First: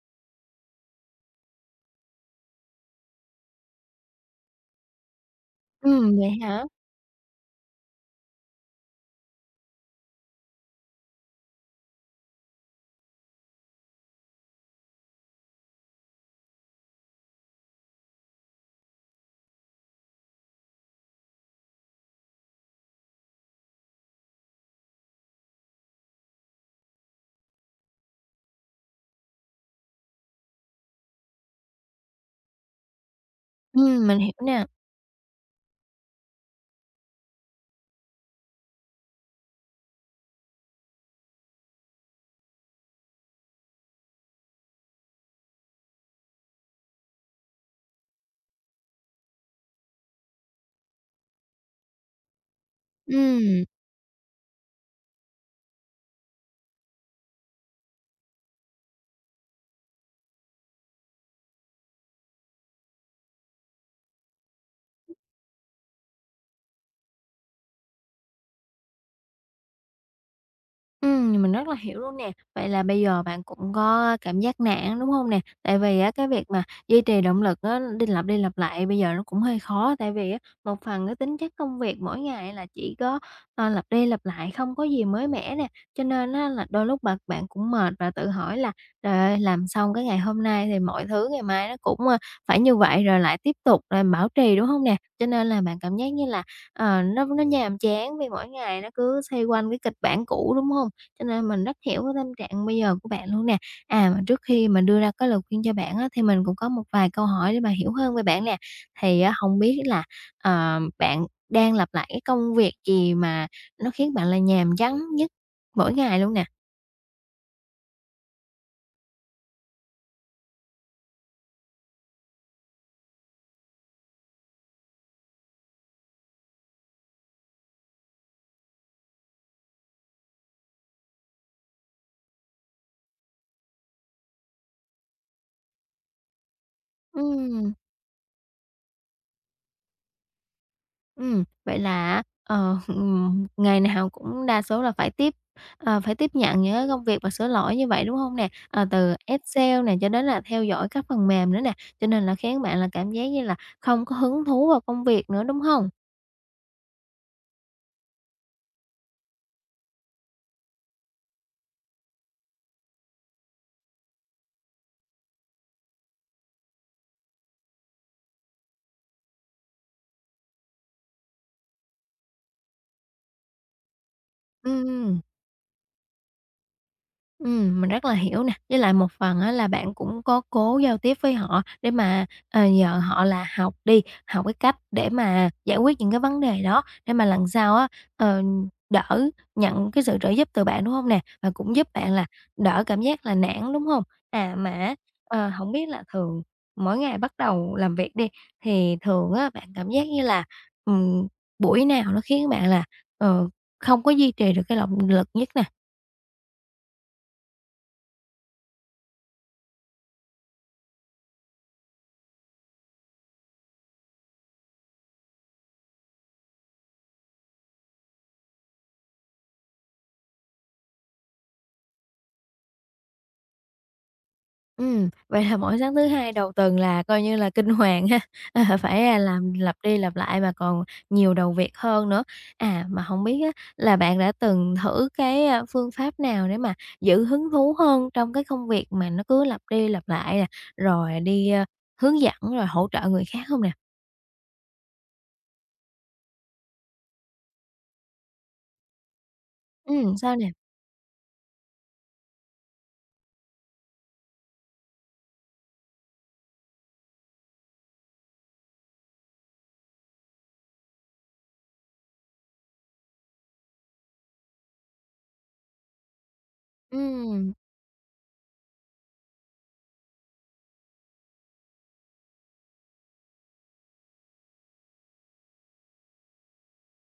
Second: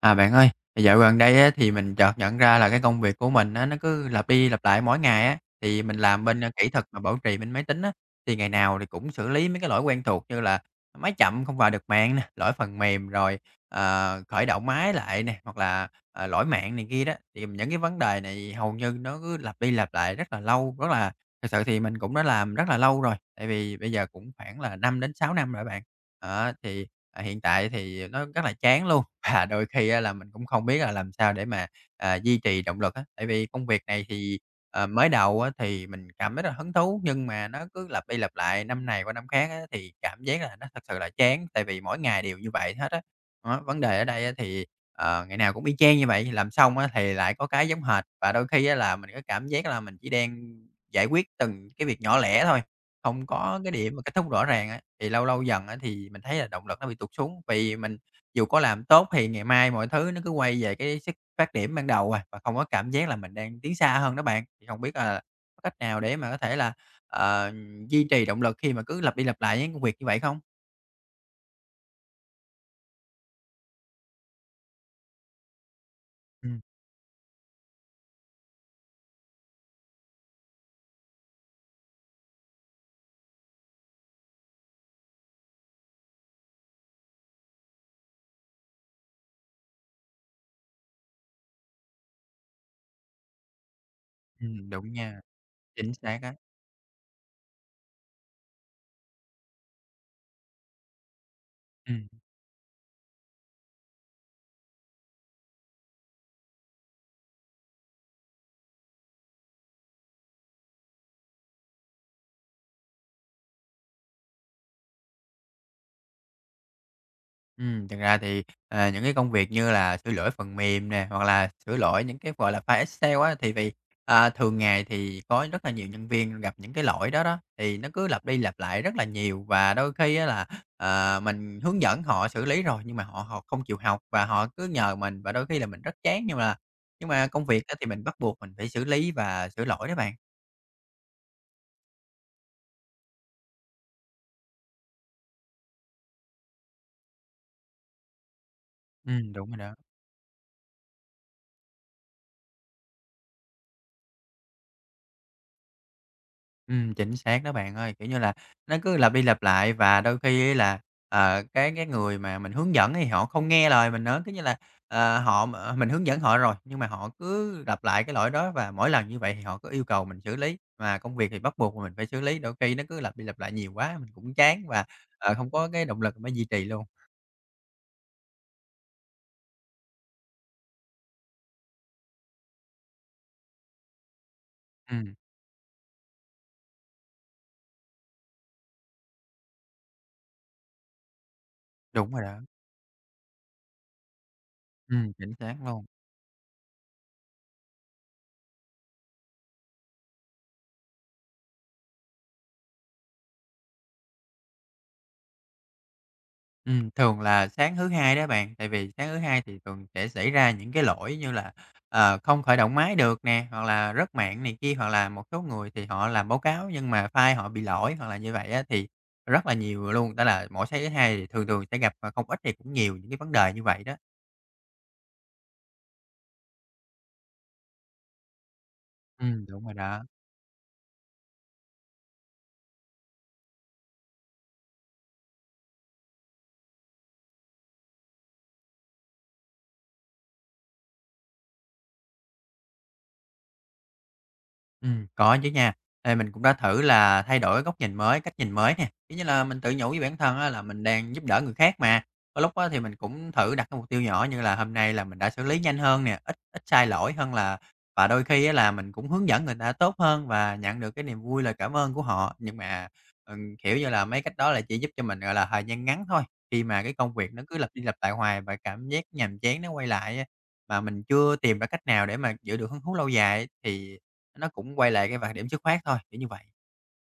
Bạn ơi, dạo gần đây á, thì mình chợt nhận ra là cái công việc của mình á, nó cứ lặp đi lặp lại mỗi ngày á. Thì mình làm Vậy bên, hả? kỹ thuật mà bảo trì bên máy tính á, thì ngày nào thì cũng xử lý mấy cái lỗi quen thuộc như là máy chậm không vào được mạng nè, lỗi phần mềm rồi, khởi động máy lại nè, hoặc là, lỗi mạng này kia đó. Thì những cái vấn đề này hầu như nó cứ lặp đi lặp lại rất là lâu, rất là thật sự thì mình cũng đã làm rất là lâu rồi, tại vì bây giờ cũng khoảng là 5 đến 6 năm rồi bạn. Đó, thì, hiện tại thì nó rất là chán luôn, và đôi khi á là mình cũng không biết là làm sao để mà, duy trì động lực á. Tại vì công việc này Mình hiểu thì, nè. Mới đầu á thì mình cảm thấy rất là hứng thú, nhưng mà nó cứ lặp đi lặp lại năm này qua năm khác á, thì cảm giác là nó thật sự là chán, tại vì mỗi ngày đều như vậy hết á. Đó, vấn đề ở đây á thì, ngày nào cũng y chang như vậy, làm xong á thì lại có cái giống hệt, và đôi khi á là mình có cảm giác là mình chỉ đang giải quyết từng cái việc nhỏ lẻ thôi, không có Ừm. cái điểm mà kết thúc rõ ràng á, thì lâu lâu dần á thì mình thấy là động lực nó bị tụt xuống. Vì mình dù có làm tốt thì ngày mai mọi thứ nó cứ quay về cái sức phát điểm ban đầu à, và không có cảm giác là mình đang tiến xa hơn đó bạn. Thì hông biết là có cách nào để mà có thể là, ờ, duy trì động lực khi mà cứ lặp đi lặp lại những công việc như vậy không? Mình rất là hiểu luôn nè. Vậy là bây giờ bạn cũng có cảm giác nản, đúng không nè? Tại vì á, cái việc Ừm, mà duy trì động lực á, đi lặp lại bây giờ nó cũng hơi khó, tại vì á, một phần cái tính chất công việc mỗi ngày là chỉ có, lặp đi lặp lại, không có gì mới mẻ nè, cho nên á, là đôi lúc bạn bạn cũng mệt và tự hỏi là "Trời ơi, làm xong cái ngày hôm nay thì mọi thứ ngày mai nó cũng, phải như vậy rồi lại tiếp tục rồi bảo trì", đúng không đúng nè? nha, Cho nên là bạn chính cảm giác xác như á. là, nó nhàm chán vì mỗi ngày nó cứ xoay quanh cái kịch bản cũ, đúng không? Cho nên mình rất hiểu Ừm. cái tâm trạng bây giờ của bạn luôn nè. À, mà trước khi mình đưa ra cái lời khuyên cho bạn á, thì mình cũng có một vài câu hỏi để mà hiểu hơn về bạn nè. Thì á, hông biết là, bạn đang lặp lại cái công việc gì mà nó khiến bạn là nhàm chán nhất mỗi ngày luôn nè? Thực ra thì, những cái công việc như là sửa lỗi phần mềm nè, hoặc là sửa lỗi những cái, gọi là, file Excel á, thì vì, thường ngày thì có rất là nhiều nhân viên gặp những cái lỗi đó đó, thì nó cứ lặp đi lặp lại rất là nhiều và đôi khi á là, mình hướng dẫn họ xử lý rồi nhưng mà họ họ không chịu học và họ cứ nhờ mình và đôi khi là mình rất chán nhưng mà công việc Ừm. á thì mình bắt buộc mình phải xử lý và sửa lỗi đó bạn. Vậy là á, ngày nào cũng đa số là phải tiếp phải tiếp nhận những cái công việc và sửa lỗi như vậy, đúng hông nè? Ờ, từ Đúng rồi đó. Excel nè, cho đến là theo dõi các phần mềm nữa nè, cho nên là khiến bạn là cảm giác như là không có hứng thú vào công việc nữa, đúng hông? Chính xác đó bạn ơi. Kiểu như là, nó cứ lặp đi lặp lại và đôi khi ấy là, cái người mà mình hướng dẫn thì họ không nghe lời mình nữa. Kiểu như là, ờ, họ m mình hướng dẫn họ rồi, nhưng mà họ cứ lặp lại cái lỗi đó và mỗi lần như vậy thì họ cứ yêu cầu mình xử lý, mà công việc thì bắt buộc mình phải xử lý, đôi khi nó cứ lặp đi lặp lại nhiều quá mình cũng chán và, Ừm. Không có cái động lực để duy trì luôn. Mình rất là hiểu nè, với lại một phần á là bạn cũng có cố giao tiếp với họ để mà, nhờ họ là học đi, học cái cách để Ừm, mà giải quyết những cái vấn đề đó, để mà lần sau á, ờ, đỡ nhận cái sự trợ giúp từ bạn, đúng không nè? Và cũng giúp đúng bạn rồi là đó. đỡ cảm giác là nản, đúng không? À, mà á, Chính xác hổng luôn. biết là thường mỗi ngày bắt đầu làm việc đi, thì thường á bạn cảm giác như là, ừm, buổi nào nó khiến bạn là, ờ, không có duy trì được cái động lực nhất nè? Thường là sáng thứ Hai đó bạn, tại vì sáng thứ Hai thì thường sẽ xảy ra những cái lỗi như là, không khởi động máy được nè, hoặc là rớt mạng này kia, hoặc là một số người thì họ làm báo cáo nhưng mà file họ bị lỗi, hoặc là như vậy á thì rất là nhiều luôn. Đó là mỗi sáng thứ Hai thì thường thường sẽ gặp, mà không ít thì cũng nhiều những cái vấn đề như vậy đó. Vậy là mỗi sáng thứ Hai đầu tuần là coi như là kinh hoàng ha, phải, à, làm Đúng rồi lặp đi đó. lặp lại mà còn nhiều đầu việc hơn nữa. À, mà hổng biết á là bạn đã từng thử cái, phương pháp nào để mà giữ hứng thú hơn trong cái công việc mà nó cứ lặp đi lặp lại nè, rồi đi, hướng dẫn rồi hỗ trợ người khác hông nè? Có chứ nha. Ê, mình cũng đã thử là thay đổi góc nhìn mới, cách nhìn mới nè, kiểu như là, mình tự nhủ với bản Sao thân á nè? là mình đang giúp đỡ người khác mà. Có lúc á thì mình cũng thử đặt cái mục tiêu nhỏ như là hôm nay là mình đã xử lý nhanh hơn nè, ít ít sai lỗi hơn là và đôi khi á là mình cũng hướng dẫn người ta tốt hơn và nhận được cái niềm vui, lời cảm ơn của họ. Nhưng mà, kiểu như là, mấy cách đó là chỉ giúp cho mình, gọi là, thời gian ngắn thôi, khi mà cái công việc nó Ừm. cứ lặp đi lặp lại hoài và cảm giác nhàm chán nó quay lại á, mà mình chưa tìm ra cách nào để mà giữ được hứng thú lâu dài thì nó cũng quay lại cái vài điểm dứt khoát thôi, kiểu như vậy.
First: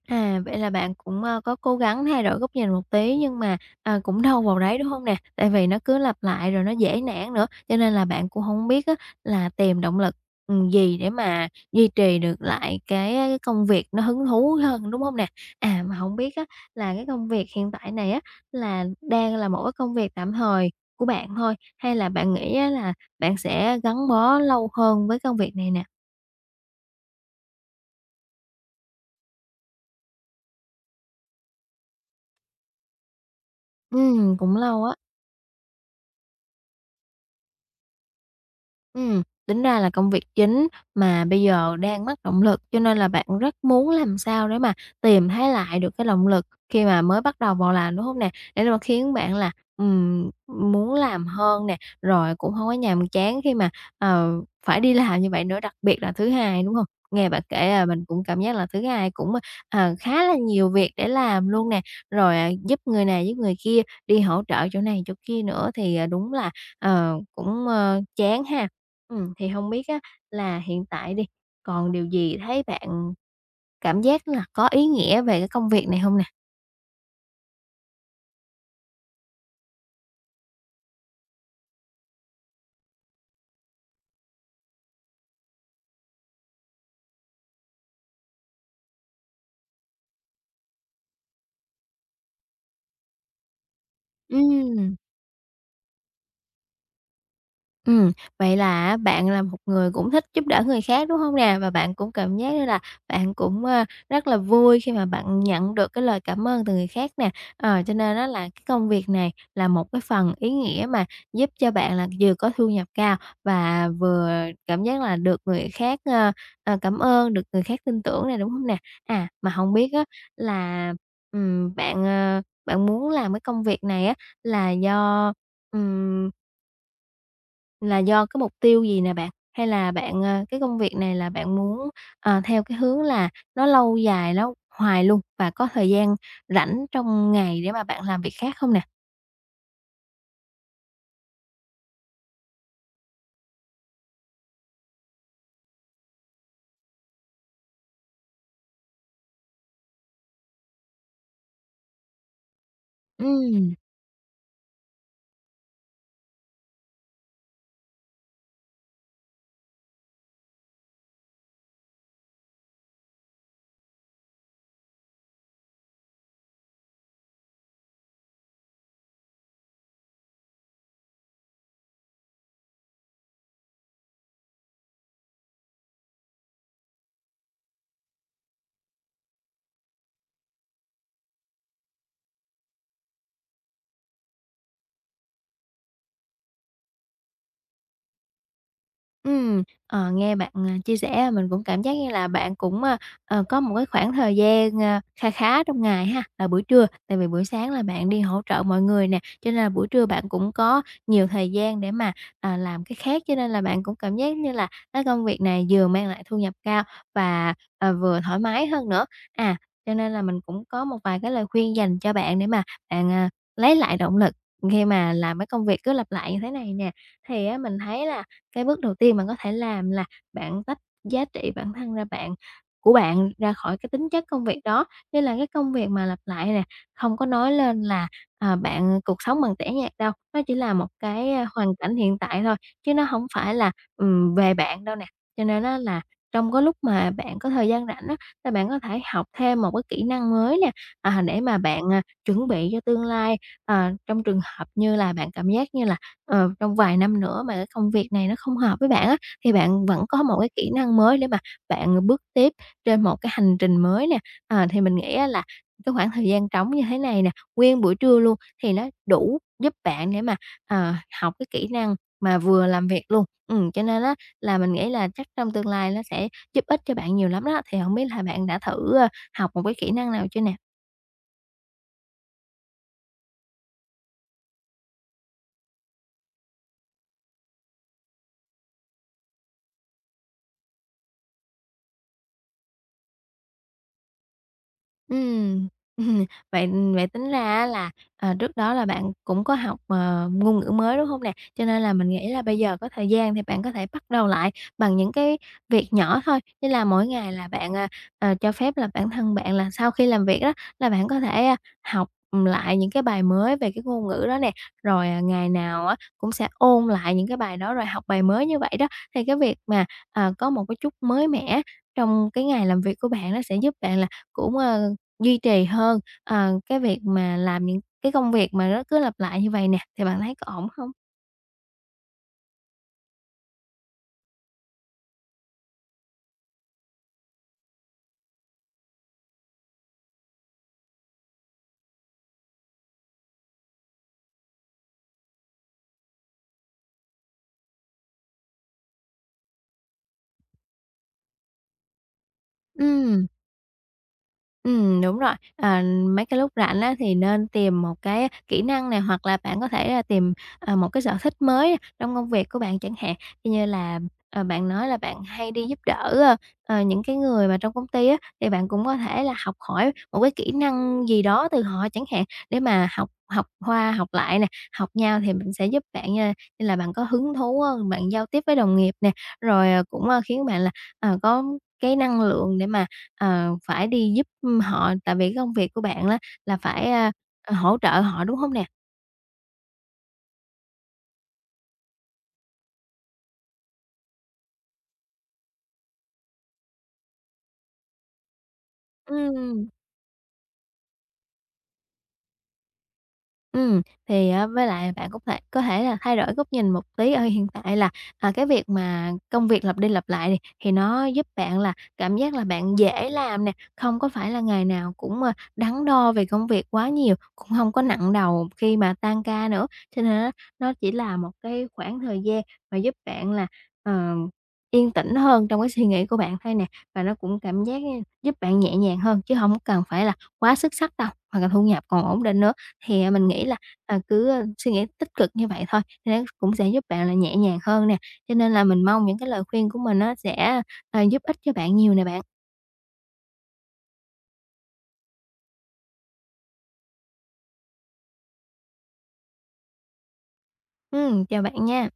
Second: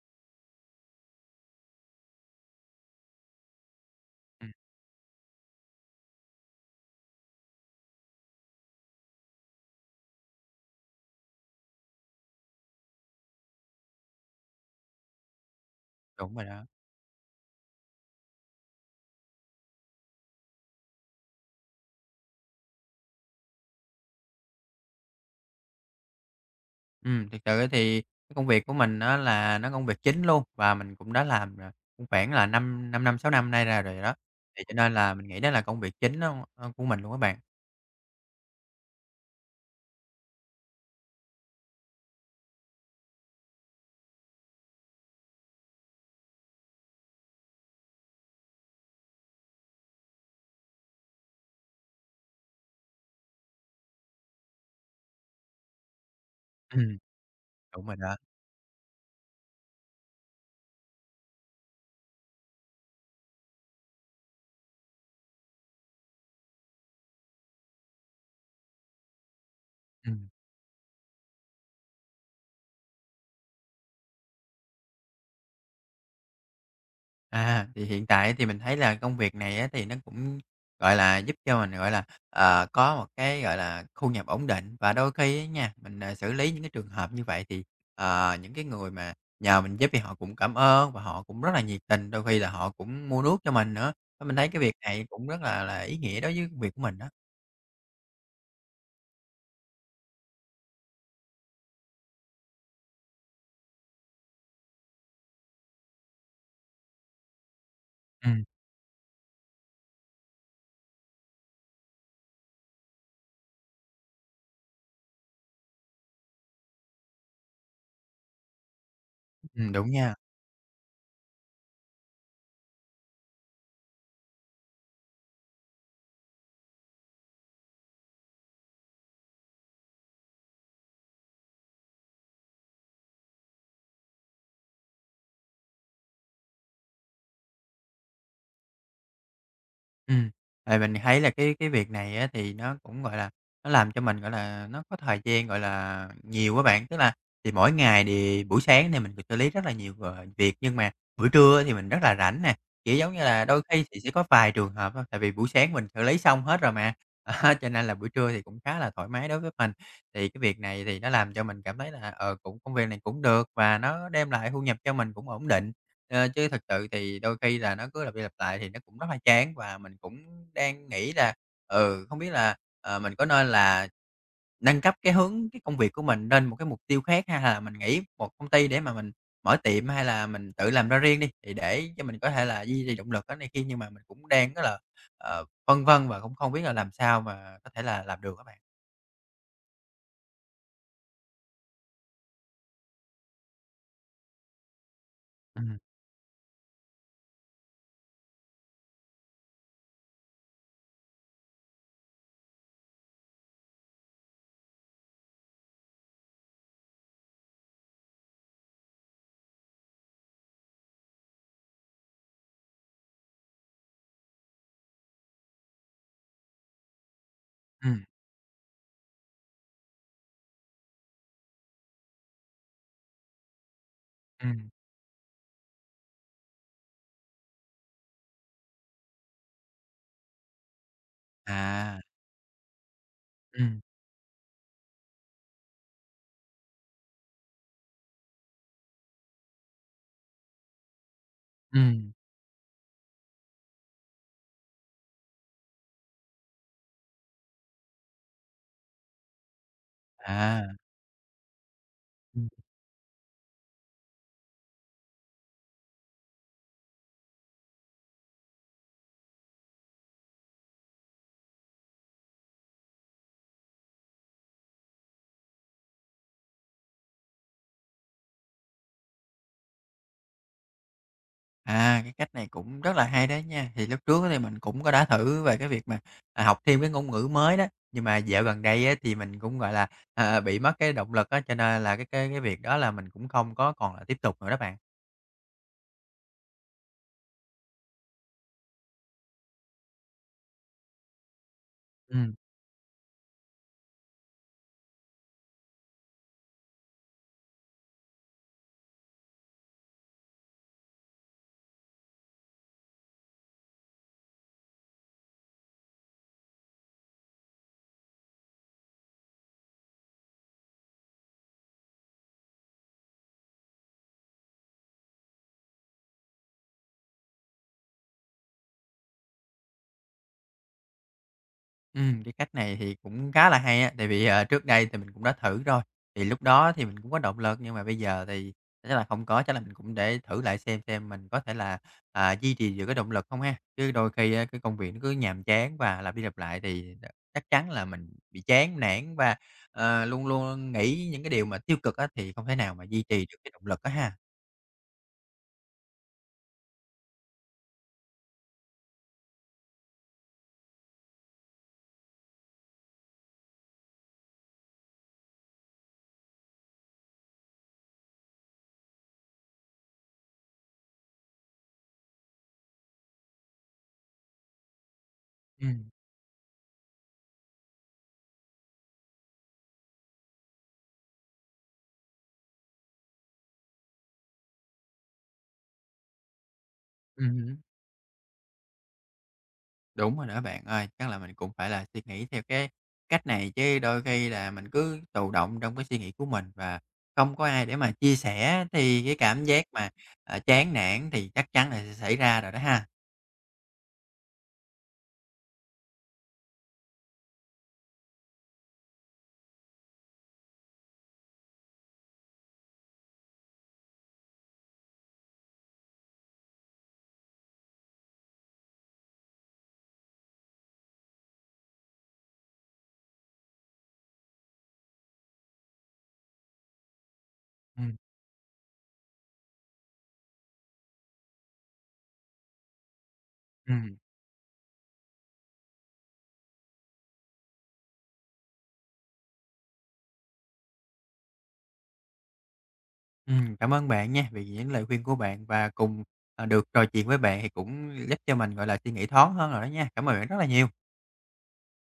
À, vậy là bạn cũng, có cố gắng thay đổi góc nhìn một tí nhưng mà, à, cũng đâu Ừm, vào đấy, đúng không nè? Tại vì nó cứ lặp lại rồi nó dễ nản nữa, cho nên là bạn cũng không biết á là tìm động lực, gì để mà duy trì được lại cái công việc nó hứng thú hơn, đúng không nè? À, mà không đúng biết á rồi đó. là cái công việc hiện tại này á là đang là một cái công việc tạm thời của bạn thôi, hay là bạn nghĩ á là bạn sẽ gắn bó lâu hơn với công việc này nè? Thực sự á thì cái công việc của mình á là nó công việc chính luôn và mình cũng đã làm, cũng khoảng là 5 5 năm, 6 năm nay ra rồi đó, Cũng thì cho lâu nên á. là mình nghĩ đó là công việc chính á, của mình luôn á bạn. Tính ra là công việc chính mà bây giờ đang mất động lực, cho nên là bạn rất muốn làm sao để mà tìm thấy lại được cái động lực khi mà mới bắt đầu vào làm, đúng hông nè? Để mà khiến bạn là, muốn làm hơn nè, rồi cũng hông có nhàm chán khi mà, ờ, phải đi làm như vậy nữa, đặc biệt là thứ Hai, đúng hông? Ừm, Nghe bạn kể, à, đúng rồi mình đó. cũng cảm giác là thứ Hai cũng, khá là nhiều việc để làm luôn nè, rồi, à, giúp người này giúp người kia, đi hỗ trợ chỗ này chỗ kia nữa thì, à, đúng là, cũng, chán ha. Ừ thì không biết á Ừm. là hiện tại đi, còn điều gì thấy bạn cảm giác là có ý nghĩa về cái công việc này không nè? À, thì hiện tại thì mình thấy là công việc này á, thì nó cũng, gọi là, giúp cho mình, gọi là, có một cái, gọi là, thu nhập ổn định. Và đôi khi á nha, mình, xử lý những cái trường hợp như vậy thì, những cái người mà nhờ mình giúp thì họ cũng cảm ơn và họ cũng rất là nhiệt tình, đôi khi là họ cũng mua nước cho mình nữa. Nên mình thấy cái việc Ừm. này cũng rất là ý nghĩa đối với công việc của mình đó. Ừm, vậy là bạn là một người cũng thích giúp đỡ người khác, đúng không nè? Và bạn cũng cảm giác như là bạn cũng, rất là vui khi mà bạn nhận được cái lời cảm ơn từ người khác nè. Ờ, cho nên á là Ừm, cái công việc này là một cái phần ý nghĩa mà giúp cho bạn là vừa có thu nhập cao và vừa cảm giác là được người khác, cảm ơn, được người khác tin tưởng này đúng không nè? À, mà không đúng biết á nha. là, bạn muốn làm cái công việc này á là do, cái mục tiêu gì nè bạn? Hay là bạn, cái công việc này là bạn muốn, theo cái hướng là nó lâu dài, nó hoài luôn và có thời gian rảnh trong ngày để mà bạn làm việc khác không nè? Ừm, tại mình thấy là cái việc này á thì nó cũng, gọi là, nó làm cho mình, gọi là, nó có thời gian, gọi là, nhiều các bạn. Tức là thì mỗi ngày thì buổi sáng thì mình phải xử lý rất là nhiều, việc, nhưng mà buổi trưa thì mình rất là rảnh nè, kiểu, giống như là, đôi Ừm. khi thì sẽ có vài trường hợp thôi, tại vì buổi sáng mình xử lý xong hết rồi mà, á, cho nên là buổi trưa thì cũng khá là thoải mái đối với mình. Thì cái việc này thì nó làm cho mình cảm thấy là, ờ, cũng công việc này cũng được và nó đem lại thu nhập cho mình cũng ổn định. Ờ, chứ thật sự thì đôi khi là nó cứ lặp đi lặp lại thì nó cũng rất là chán và mình cũng đang nghĩ là, không biết là, mình có nên là nâng cấp cái hướng cái công việc của mình lên một cái mục tiêu khác hay là mình nghĩ một công ty để mà mình mở tiệm hay là mình tự làm ra riêng đi, thì để cho mình có thể là duy trì động lực cái này kia. Nhưng mà mình cũng đang rất là, phân vân và cũng không biết là làm sao mà có thể là làm được các bạn. Ờ, nghe bạn, chia sẻ mình cũng cảm giác như là bạn cũng, có một cái khoảng thời gian, kha Ừ, khá trong ngày ha, là buổi trưa, tại vì buổi sáng là bạn đi hỗ trợ mọi người nè, cho nên là buổi trưa bạn cũng có nhiều thời gian để mà, làm cái khác, cho nên là bạn cũng cảm giác như là cái công việc này vừa mang lại thu nhập cao và, vừa thoải mái hơn nữa. À, cho nên là mình cũng có một vài cái lời khuyên dành cho bạn để mà bạn, lấy lại động lực khi mà làm cái công việc cứ lặp lại như thế này nè. Thì á mình ừ, thấy là cái bước đầu tiên bạn có thể làm là bạn tách giá trị bản thân ra bạn của bạn ra khỏi cái tính chất công việc ừm. đó, như là cái công việc mà lặp lại nè, không có nói lên là, bạn cuộc sống bằng tẻ nhạt đâu, nó chỉ là một cái, hoàn cảnh À, hiện tại thôi, chứ nó không phải ừ, là, về bạn đâu nè. Cho nên á là trong cái lúc mà bạn có thời gian rảnh á, là bạn có thể học thêm một cái kỹ năng mới nè, để mà ừ, bạn, chuẩn bị cho tương lai, trong trường hợp như là bạn cảm giác như là trong vài năm nữa mà cái công việc này nó không hợp với bạn á, thì bạn vẫn có một cái à. kỹ năng mới để mà bạn bước tiếp trên một cái hành trình mới nè. À, thì mình nghĩ á là cái khoảng thời gian trống như thế này nè, nguyên buổi trưa luôn thì nó đủ giúp bạn để mà, ờ, học cái kỹ năng mà vừa làm việc luôn. Cho nên á là mình nghĩ là chắc trong tương lai nó sẽ giúp ích cho bạn nhiều lắm đó. Thì không biết là bạn đã thử, học một cái kỹ năng nào chưa nè? À, cái cách này cũng rất là hay đấy nha. Thì lúc trước thì mình cũng có đã thử về cái việc mà, học thêm cái ngôn ngữ mới đó, nhưng mà dạo gần đây á thì mình cũng, gọi là, bị mất cái động lực á, cho nên là cái việc đó là mình cũng không có còn là tiếp tục nữa đó bạn. Ừm, vậy vậy tính ra á là, trước đó là bạn cũng có học, ngôn ngữ mới, đúng không nè? Cho nên là mình nghĩ Ừm. là bây giờ có thời gian thì bạn có thể bắt đầu lại bằng những cái việc nhỏ thôi, như là mỗi ngày là bạn, cho phép là bản thân bạn là sau khi làm việc đó là bạn có thể, học lại những cái bài mới về cái ngôn ngữ đó nè, rồi, ngày nào á cũng sẽ ôn lại những cái bài đó rồi học bài mới như vậy đó. Thì cái việc mà, có một cái chút mới mẻ trong cái ngày làm việc của bạn nó sẽ giúp bạn là cũng, duy trì hơn, cái việc mà làm những cái công việc mà nó cứ lặp lại như vậy nè, thì bạn thấy có ổn không? Cái cách này thì cũng khá là hay á, tại vì, trước đây thì mình cũng đã thử rồi, thì lúc đó thì mình cũng có động lực, nhưng mà bây giờ thì chắc là không có, chắc là mình cũng để thử lại xem mình có thể là, duy trì được cái động lực không ha? Chứ đôi khi á, cái công việc nó cứ nhàm chán và lặp đi lặp lại thì chắc chắn là mình bị chán nản và, luôn luôn nghĩ những cái điều mà tiêu cực á, thì không thể nào mà duy trì Ừm. được cái động lực á ha. Đúng rồi. Ờ, mấy cái lúc rảnh á thì nên tìm một cái kỹ năng này, hoặc là bạn có thể là tìm, một cái sở thích mới trong công việc của bạn chẳng hạn. Y như là, bạn nói là bạn hay đi giúp đỡ, những cái người mà trong công ty á, thì bạn cũng có thể là học hỏi một cái kỹ năng gì đó từ họ chẳng hạn, để mà học học qua học lại nè, học nhau thì mình sẽ giúp Ừm, bạn, như là bạn có hứng thú hơn, bạn giao tiếp với đồng nghiệp nè, rồi, cũng, khiến bạn là, có cái năng lượng để mà phải đi giúp họ, tại vì cái công việc của bạn á là phải, ừm. hỗ trợ họ, đúng không nè? Đúng rồi đó bạn ơi, chắc là mình cũng phải là suy nghĩ theo cái cách này chứ đôi khi là mình cứ tù động trong cái suy nghĩ của mình và không có ai để mà chia sẻ thì cái cảm giác Ừm. mà, chán nản thì chắc chắn là sẽ xảy ra rồi đó ha. Ừm, thì á với lại bạn cũng có thể là thay đổi góc nhìn một tí ở hiện tại là, cái việc mà công việc lặp đi lặp lại đi, thì nó giúp bạn là cảm giác là bạn dễ làm nè, không có phải là ngày nào cũng, đắn đo về công việc quá nhiều, cũng không có nặng đầu khi mà tan ca nữa. Cho nên á, nó chỉ là một cái khoảng thời gian mà giúp bạn là, ờ, yên tĩnh hơn trong cái suy nghĩ của bạn thôi nè, và nó cũng cảm giác, Ừm, giúp bạn nhẹ nhàng hơn, chứ không cần phải là quá xuất sắc đâu, hoặc là thu nhập còn ổn định nữa. Thì, mình nghĩ là, ừm, cứ, suy nghĩ tích cực như vậy thôi, thì nó cũng sẽ giúp bạn là nhẹ nhàng hơn nè, cho nên là mình mong những cái lời khuyên của mình nó sẽ, giúp ích cho bạn nhiều nè bạn. Cảm ơn bạn nha vì những lời khuyên của bạn và cùng, được trò chuyện với bạn thì cũng giúp cho mình, gọi là, suy nghĩ thoáng hơn rồi đó nha. Cảm ơn bạn rất là nhiều. Chào bạn nha.